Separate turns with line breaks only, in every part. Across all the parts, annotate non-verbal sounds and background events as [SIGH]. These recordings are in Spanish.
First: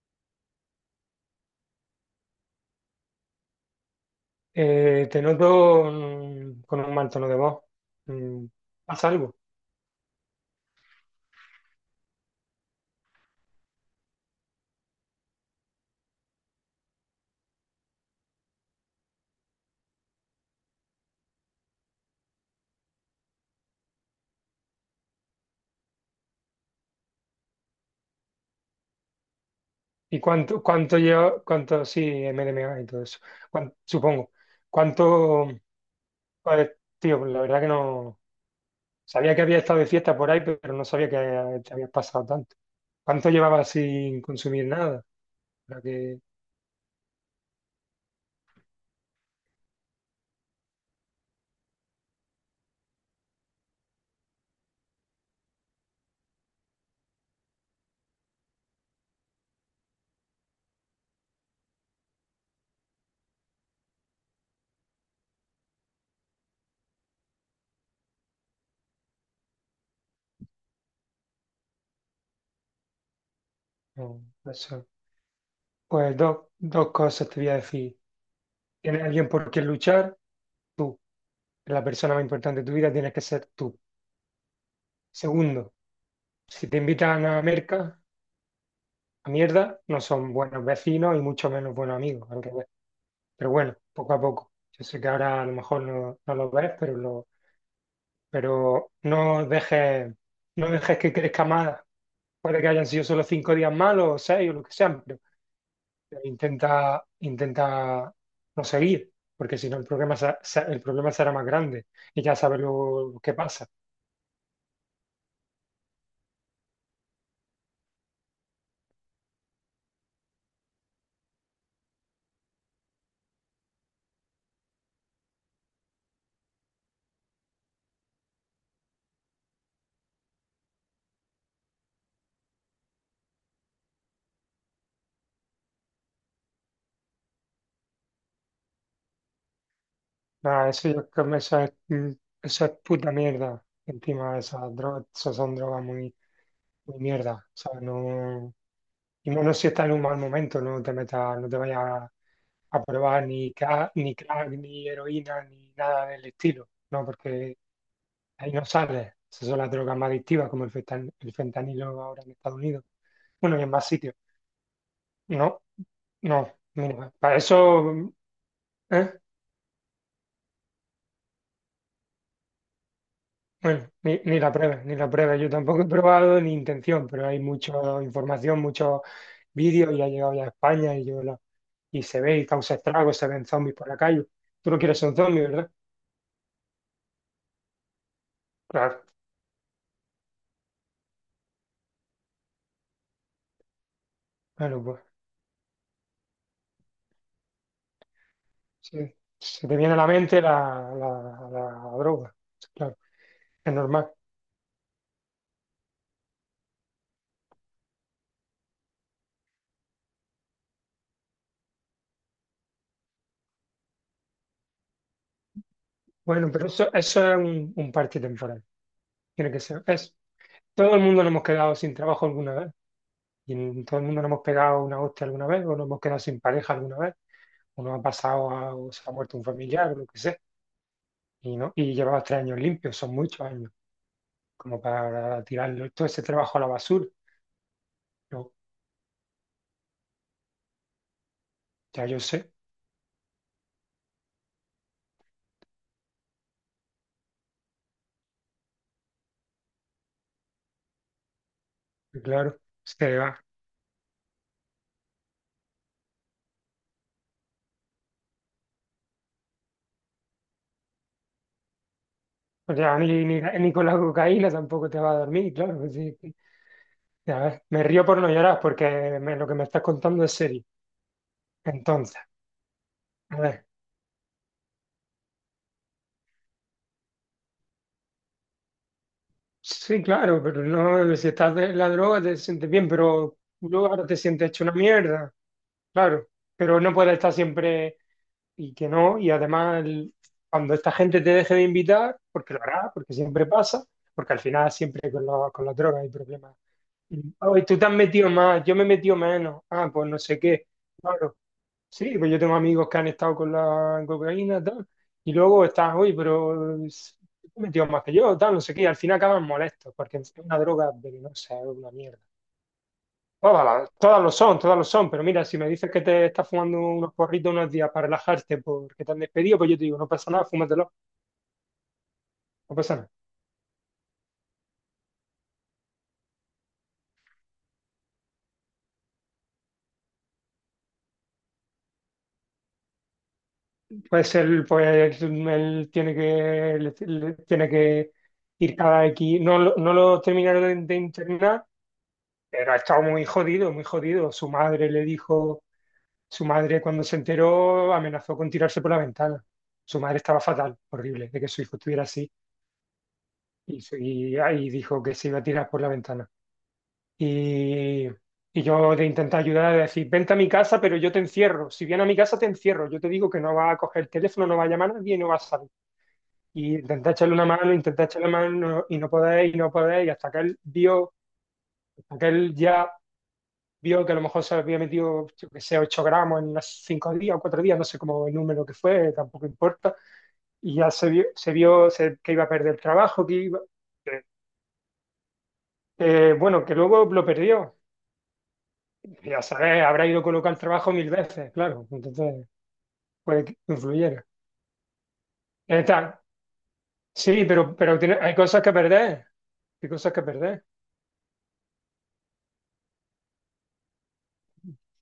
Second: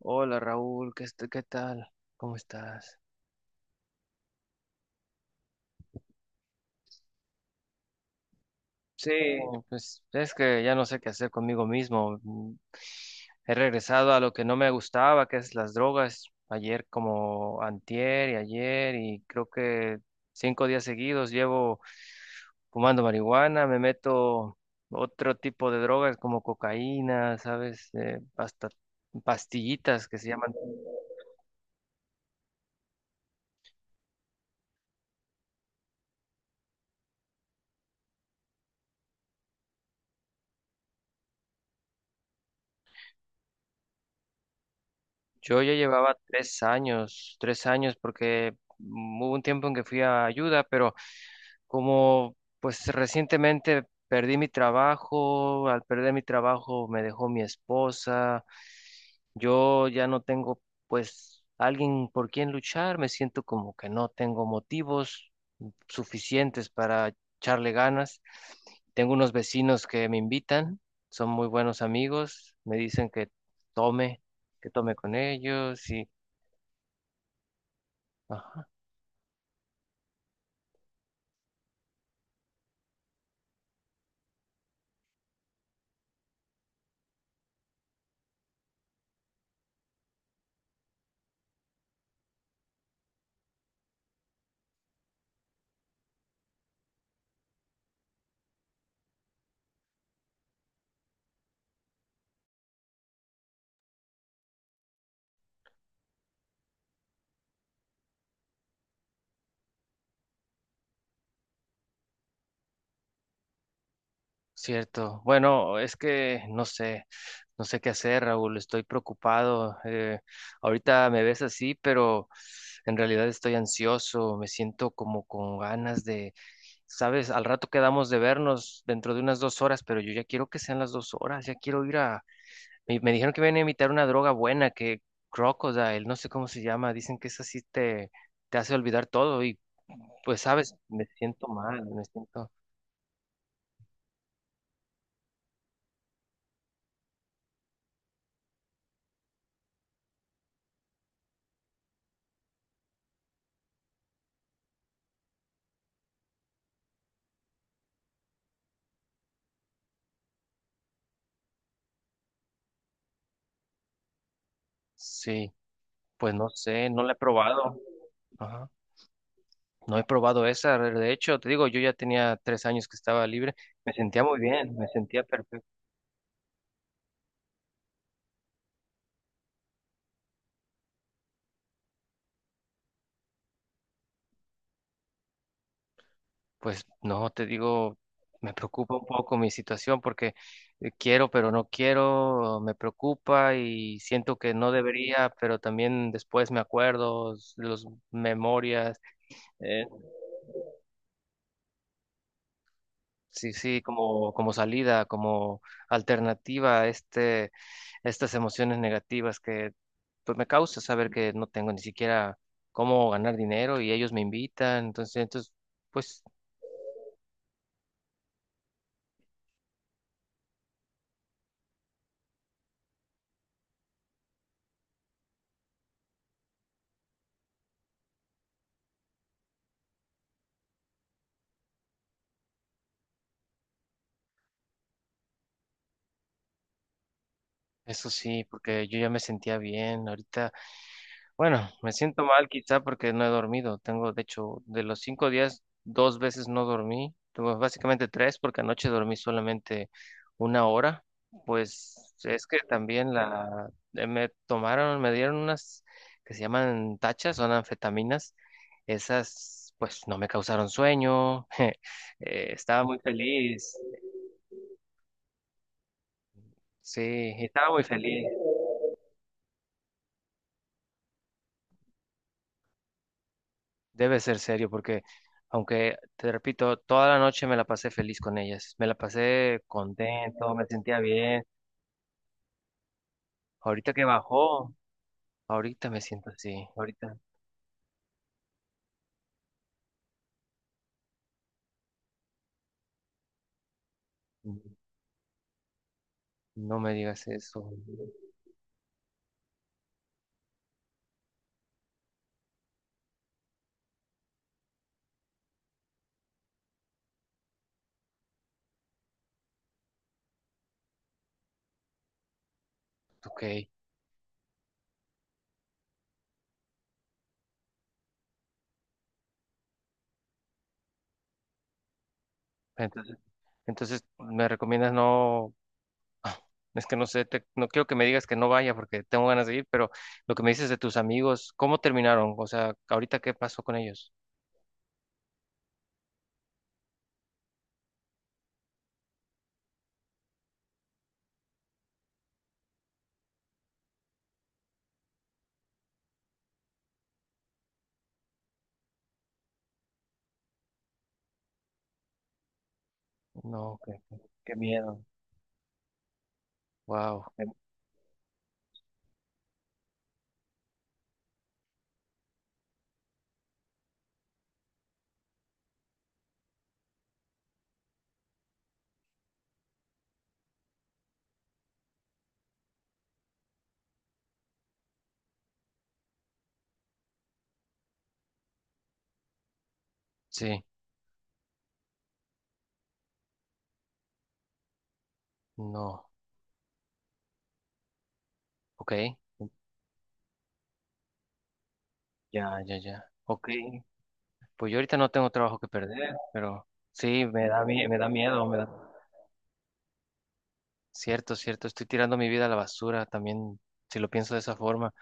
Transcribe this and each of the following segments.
Hola Raúl, ¿ qué tal? ¿Cómo estás?
Te noto con un mal tono de voz. Mm, ¿Pasa
Sí,
algo?
no, pues es que ya no sé qué hacer conmigo mismo. He regresado a lo que no me gustaba, que es las drogas. Ayer como antier y ayer y creo que 5 días seguidos llevo fumando marihuana, me meto otro tipo de drogas como cocaína, ¿sabes? Hasta pastillitas que
¿Y
se llaman.
cuánto lleva, cuánto, sí, MDMA y todo eso? Supongo. ¿Cuánto, pues, tío? Pues la verdad que no, sabía que había estado de fiesta por ahí, pero no sabía que te habías pasado tanto. ¿Cuánto llevabas sin consumir nada?
Yo ya
Para
llevaba
que,
3 años, 3 años, porque hubo un tiempo en que fui a ayuda, pero como pues recientemente perdí mi trabajo, al perder mi trabajo me dejó mi esposa, yo ya no tengo pues alguien por quien luchar, me siento como que no tengo motivos suficientes para echarle ganas. Tengo unos vecinos que me invitan, son muy buenos amigos, me dicen que
no,
tome, que
eso.
tome con ellos y...
Pues dos cosas te voy a decir.
Ajá.
Tienes alguien por quien luchar, tú. La persona más importante de tu vida tienes que ser tú. Segundo. Si te invitan a merca, a mierda, no son buenos vecinos y mucho menos buenos amigos, al revés. Pero bueno, poco a poco. Yo sé que ahora a lo mejor no lo ves, pero, lo, pero no dejes, no dejes que crezca más. Puede que hayan sido solo cinco días malos o seis o lo que sean, pero intenta no seguir, porque si no el problema, el problema será más grande y ya sabes lo que pasa.
Cierto. Bueno, es que no sé qué hacer, Raúl. Estoy preocupado. Ahorita me ves así, pero en realidad estoy ansioso. Me siento como con ganas de, sabes, al rato quedamos de vernos dentro de unas 2 horas, pero yo ya quiero que sean las 2 horas. Ya quiero ir a. Me dijeron que vienen a imitar una droga buena, que Crocodile, no sé cómo se llama. Dicen que esa sí te hace olvidar todo y, pues,
Nada,
sabes,
eso,
me siento
eso es,
mal, me siento.
eso es puta mierda. Encima esas drogas, esas son drogas muy ni mierda. O sea, no, y menos si estás en un mal momento, no te metas, no te vayas a probar ni crack, ni crack, ni heroína, ni nada del estilo, ¿no? Porque ahí no sales. Esas son las drogas más adictivas, como el el fentanilo ahora en Estados Unidos. Bueno, y en más sitios.
Sí.
No,
Pues no
no,
sé, no
Mira,
la he
para
probado.
eso,
Ajá.
¿eh?
No he probado esa. De hecho, te digo, yo ya tenía 3 años que estaba libre.
Bueno,
Me sentía muy bien, me
ni la
sentía
prueba. Yo
perfecto.
tampoco he probado ni intención, pero hay mucha información, muchos vídeos y ha llegado ya a España y, y se ve y causa estragos, se ven zombies por la calle. Tú no quieres ser un zombie, ¿verdad?
Pues no, te digo, me preocupa
Claro.
un poco mi situación porque quiero, pero no quiero, me preocupa y siento que no
Bueno, pues
debería, pero también después me acuerdo, los
sí.
memorias.
Se te
eh,
viene a la mente la droga. Claro,
Sí,
es
sí,
normal.
como, salida, como alternativa a estas emociones negativas que pues me causa saber que no tengo ni siquiera cómo ganar dinero y ellos me invitan, entonces, pues.
Bueno, pero eso es un parche temporal. Tiene que ser. Es, todo el mundo nos hemos quedado sin trabajo alguna vez. Y todo el mundo nos hemos pegado una hostia alguna vez o nos hemos quedado sin pareja alguna vez. Uno ha pasado, o se ha muerto un familiar o lo que sea, y, no, y llevabas tres años limpios, son muchos años, como para tirarlo todo ese trabajo a la basura.
Eso sí,
Yo,
porque yo ya me sentía bien. Ahorita, bueno, me
ya yo
siento mal
sé,
quizá porque no he dormido. Tengo, de hecho, de los 5 días, 2 veces no dormí. Tuve básicamente tres porque anoche dormí solamente 1 hora. Pues
y
es
claro,
que también
se va.
la, me tomaron, me dieron unas que se llaman tachas, son anfetaminas. Esas, pues no me causaron sueño. [LAUGHS] Eh,
O
estaba muy
sea, ni
feliz.
con la cocaína tampoco te va a dormir, claro. Así que,
Sí,
a ver,
estaba muy
me río por
feliz.
no llorar porque lo que me estás contando es serio. Entonces, a ver,
Debe ser serio porque, aunque te repito, toda la noche me la pasé feliz con ellas, me la pasé
sí, claro,
contento,
pero
me sentía
no, si
bien.
estás de la droga te sientes bien, pero luego
Ahorita que
ahora te sientes hecho una
bajó,
mierda,
ahorita me
claro,
siento así,
pero no puedes
ahorita
estar siempre y que no, y cuando esta gente te deje de invitar, porque lo hará, porque siempre pasa, porque al
mm,
final siempre con, con las drogas hay problemas.
no me digas
Y, ay,
eso.
tú te has metido más, yo me he metido menos, ah, pues no sé qué, claro, sí, pues yo tengo amigos que han estado con la cocaína, tal, y luego estás, hoy, tú te has metido más que yo, tal, no sé qué, y al final acaban molestos, porque es una droga venenosa, es una mierda.
Ok,
Todas, todas lo son, pero mira, si me dices que te estás fumando unos porritos unos días para relajarte porque te han despedido, pues yo te digo, no pasa nada, fúmatelo, no pasa nada.
entonces, entonces me recomiendas no, es que no sé, no quiero que me digas que no vaya porque tengo ganas de ir, pero lo que me dices de tus amigos, ¿cómo terminaron? O sea, ¿ahorita qué pasó con ellos?
Pues, él tiene que, tiene que ir cada X, no, no lo terminaron de internar, pero ha estado muy jodido, muy jodido. Su madre le dijo, su madre cuando se enteró amenazó con tirarse por la ventana. Su madre estaba fatal, horrible, de que su hijo estuviera así,
No,
y,
qué,
y
qué
y dijo
miedo.
que se iba a tirar por la ventana.
Wow,
Y, y yo de intentar ayudar, de decir, vente a mi casa, pero yo te encierro. Si viene a mi casa, te encierro. Yo te digo que no va a coger el teléfono, no va a llamar a nadie y no va a salir. Y intenté echarle una mano, intenté echarle una mano y no podéis, y no podéis. Y hasta que él vio, hasta que él ya vio que a lo mejor se había metido, yo que sé, 8 gramos en unos 5 días o 4 días, no sé cómo el número que fue, tampoco importa.
sí,
Y ya se vio, que iba a perder el trabajo, que iba, que,
no,
que, bueno, que luego lo perdió.
ok.
Ya sabes, habrá ido a colocar el trabajo mil veces, claro. Entonces,
Ya, ya, ya.
puede
Ok.
que influyera.
Pues yo ahorita no tengo trabajo que perder,
Tal.
pero sí,
Sí,
me da,
pero,
mie- me
pero
da
tiene- hay
miedo, me
cosas
da...
que perder. Hay cosas que perder.
Cierto, cierto, estoy tirando mi vida a la basura también, si lo pienso de esa forma.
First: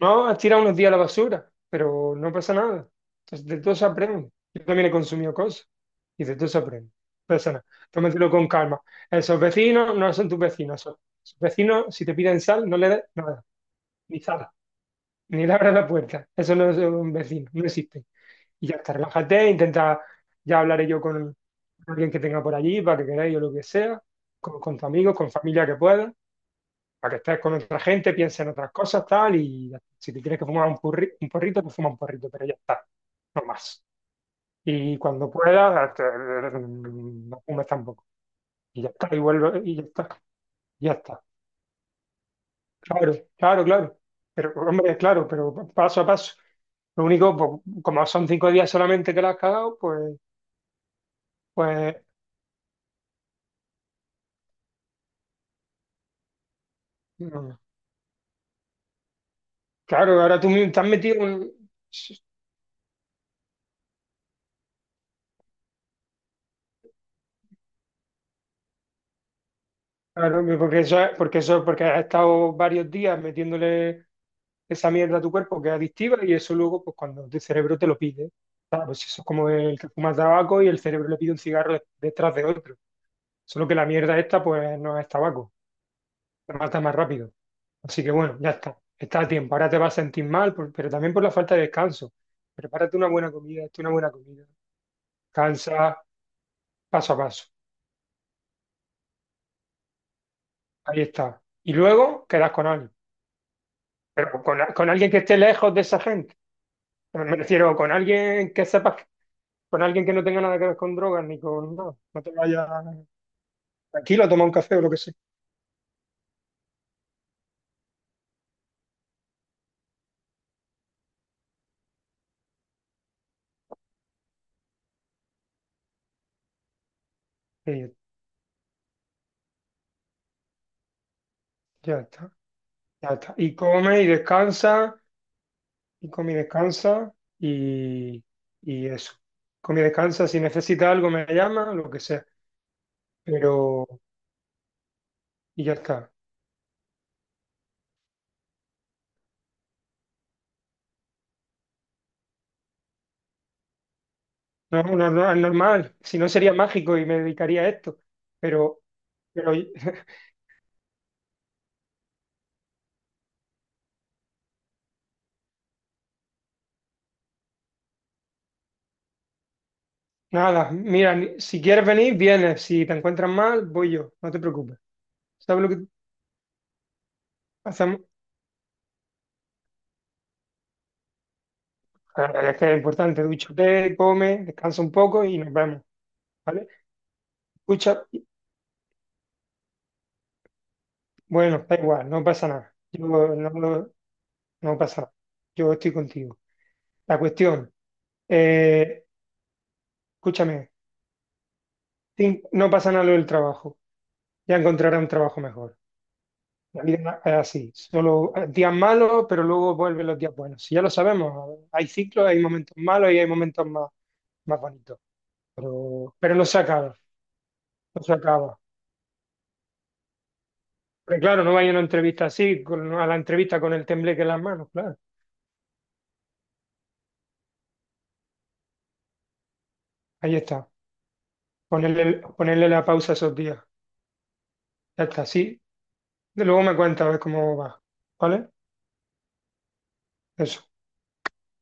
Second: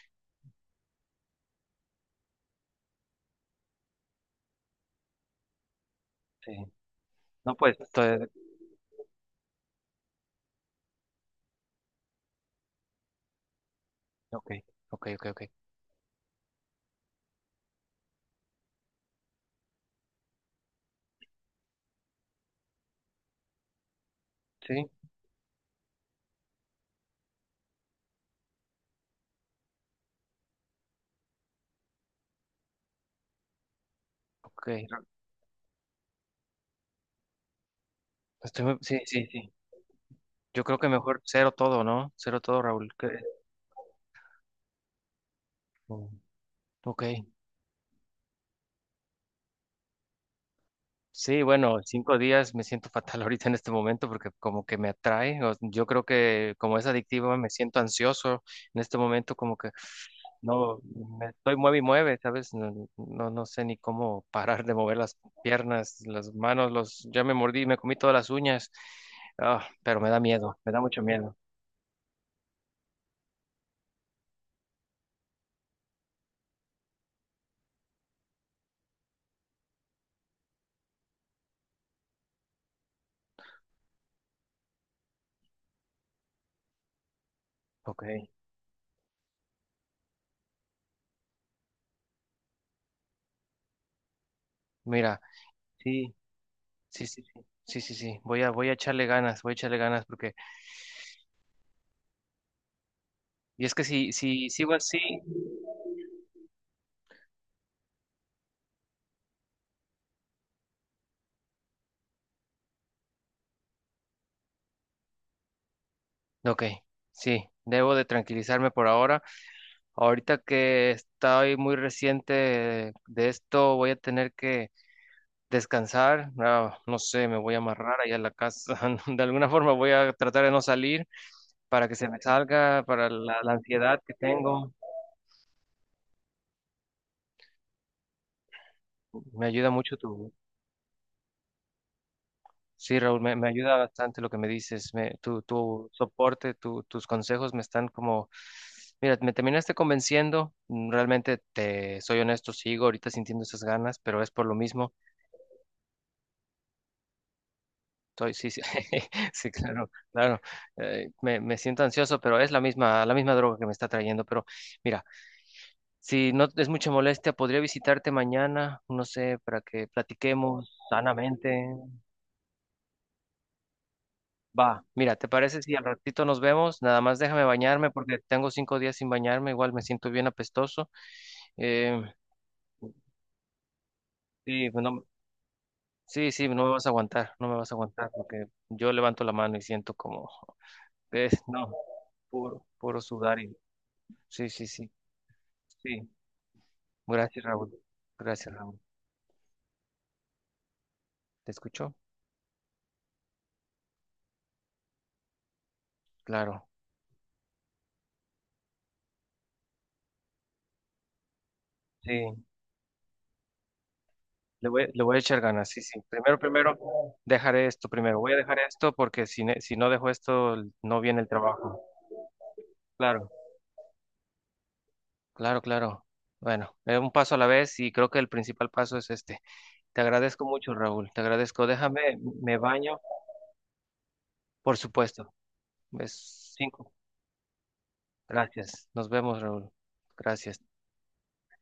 No, has tirado unos días a la basura, pero no pasa nada. Entonces, de todo se aprende. Yo también he consumido cosas y de todo
Sí.
se aprende. No pasa
No,
nada.
pues, estoy...
Tómatelo con calma. Esos vecinos no son tus vecinos. Esos vecinos, si te piden sal, no le des nada. Ni sal.
Ok, ok, ok, ok.
Ni le abras la puerta. Eso no es un vecino. No existe. Y ya está, relájate, intenta, ya hablaré yo con alguien que tenga por allí, para que queráis o lo que sea, con tus
Sí,
amigos, con familia que puedas, para que estés con otra gente, pienses en otras cosas, tal, y ya. Si te tienes que fumar un, un porrito, pues fuma un porrito, pero ya está, no más.
ok.
Y cuando puedas, no fumes tampoco. Y ya
Sí,
está, y
sí, sí.
vuelve, y ya está,
Yo creo que
ya
mejor
está.
cero todo, ¿no? Cero todo, Raúl.
Claro, claro, claro. Pero, hombre, claro, pero paso a
Mm.
paso.
Ok.
Lo único, pues, como son cinco días solamente que la has cagado, pues,
Sí, bueno,
pues,
5 días me siento fatal [LAUGHS] ahorita en este momento porque como que me atrae. Yo creo que como es adictivo me
mm,
siento ansioso en este momento como que
claro, ahora
no
te has metido
me estoy
un...
mueve y mueve, ¿sabes? No, no, no sé ni cómo parar de mover las piernas, las manos, los ya me mordí, me comí todas las uñas. Ah, pero me da
Claro,
miedo, me
porque
da mucho miedo.
porque eso, porque has estado varios días metiéndole esa mierda a tu cuerpo que es adictiva y eso luego, pues cuando tu cerebro te lo pide, claro, pues eso es como el que fuma tabaco y el cerebro le pide un cigarro detrás de otro. Solo que la mierda esta, pues no es tabaco, te mata más rápido.
Ok,
Así que bueno, ya está, está a tiempo. Ahora te vas a sentir mal, pero también por la falta de descanso. Prepárate una buena comida, hazte una buena comida.
mira,
Cansa
sí, sí,
paso a
sí, sí.
paso.
Sí, sí, sí, voy a echarle ganas, voy a echarle ganas porque,
Ahí está. Y luego quedas con alguien.
y es que si,
Pero
si sigo
con
así,
alguien que esté lejos de esa gente. Me refiero con alguien que sepas, con alguien que no tenga nada que ver con drogas ni con nada. No te vayas tranquilo a tomar un café o lo que sea.
ok, sí, debo de tranquilizarme por ahora. Ahorita que estoy muy reciente de esto, voy a tener que descansar. Ah, no sé, me voy a
Y
amarrar allá en la casa. [LAUGHS] De alguna forma voy a tratar de no salir para que
ya
se me
está,
salga, para
ya está.
la
Y come
ansiedad
y
que tengo.
descansa, y come y descansa, y, y eso.
Me ayuda
Come y
mucho
descansa,
tu.
si necesita algo me llama, lo que sea.
Sí, Raúl, me ayuda
Pero,
bastante lo que me dices. Me, tu,
y ya
tu
está.
soporte, tus consejos me están como, mira, me terminaste convenciendo. Realmente te soy honesto, sigo ahorita sintiendo esas ganas, pero es por lo mismo.
No, es normal. Si no sería mágico y me dedicaría a esto.
Estoy, sí, sí,
Pero,
[LAUGHS] sí,
pero
claro, claro. Me siento ansioso, pero es la misma droga que me está trayendo. Pero mira, si no es mucha molestia, podría visitarte mañana, no sé, para que
nada,
platiquemos
mira, si
sanamente.
quieres venir, vienes. Si te encuentras mal, voy yo, no te preocupes.
Va, mira, ¿te parece
¿Sabes lo
si
que
al ratito nos vemos? Nada más déjame bañarme
hacemos?
porque tengo 5 días sin bañarme, igual me siento bien apestoso. Eh,
Ah, es que es importante, dúchate, come,
sí, pues
descansa un poco y nos vemos,
sí, sí, no
¿vale?
me vas a aguantar, no me vas a
Escucha,
aguantar porque yo levanto la mano y siento como, es,
bueno,
no,
da igual, no pasa
puro,
nada.
puro
Yo no,
sudar y,
no,
sí, sí,
no
sí,
pasa nada. Yo estoy
sí,
contigo. La
gracias Raúl,
cuestión,
gracias Raúl,
eh, escúchame,
¿te escuchó?
no pasa nada lo del trabajo. Ya encontrarás un trabajo mejor.
Claro,
La vida es así, solo días malos, pero luego vuelven los días buenos. Si ya lo sabemos, hay ciclos, hay
sí,
momentos malos y hay momentos más
le voy,
bonito.
le voy a echar ganas, sí, sí,
Pero
primero,
no se
primero,
acaba,
dejaré esto
no se
primero, voy a dejar
acaba.
esto porque si no dejo esto, no viene
Pero
el
claro, no vaya a una
trabajo,
entrevista así, a la
claro.
entrevista con el tembleque en las manos, claro.
Claro, claro. Bueno, un paso a la vez y creo que el principal paso es este. Te
Ahí
agradezco
está.
mucho, Raúl. Te agradezco. Déjame,
Ponerle,
me
ponerle la
baño,
pausa esos días.
por
Ya está,
supuesto.
sí. De
Es
luego me
cinco.
cuentas a ver cómo va. ¿Vale?
Gracias. Nos vemos, Raúl. Gracias.
Eso.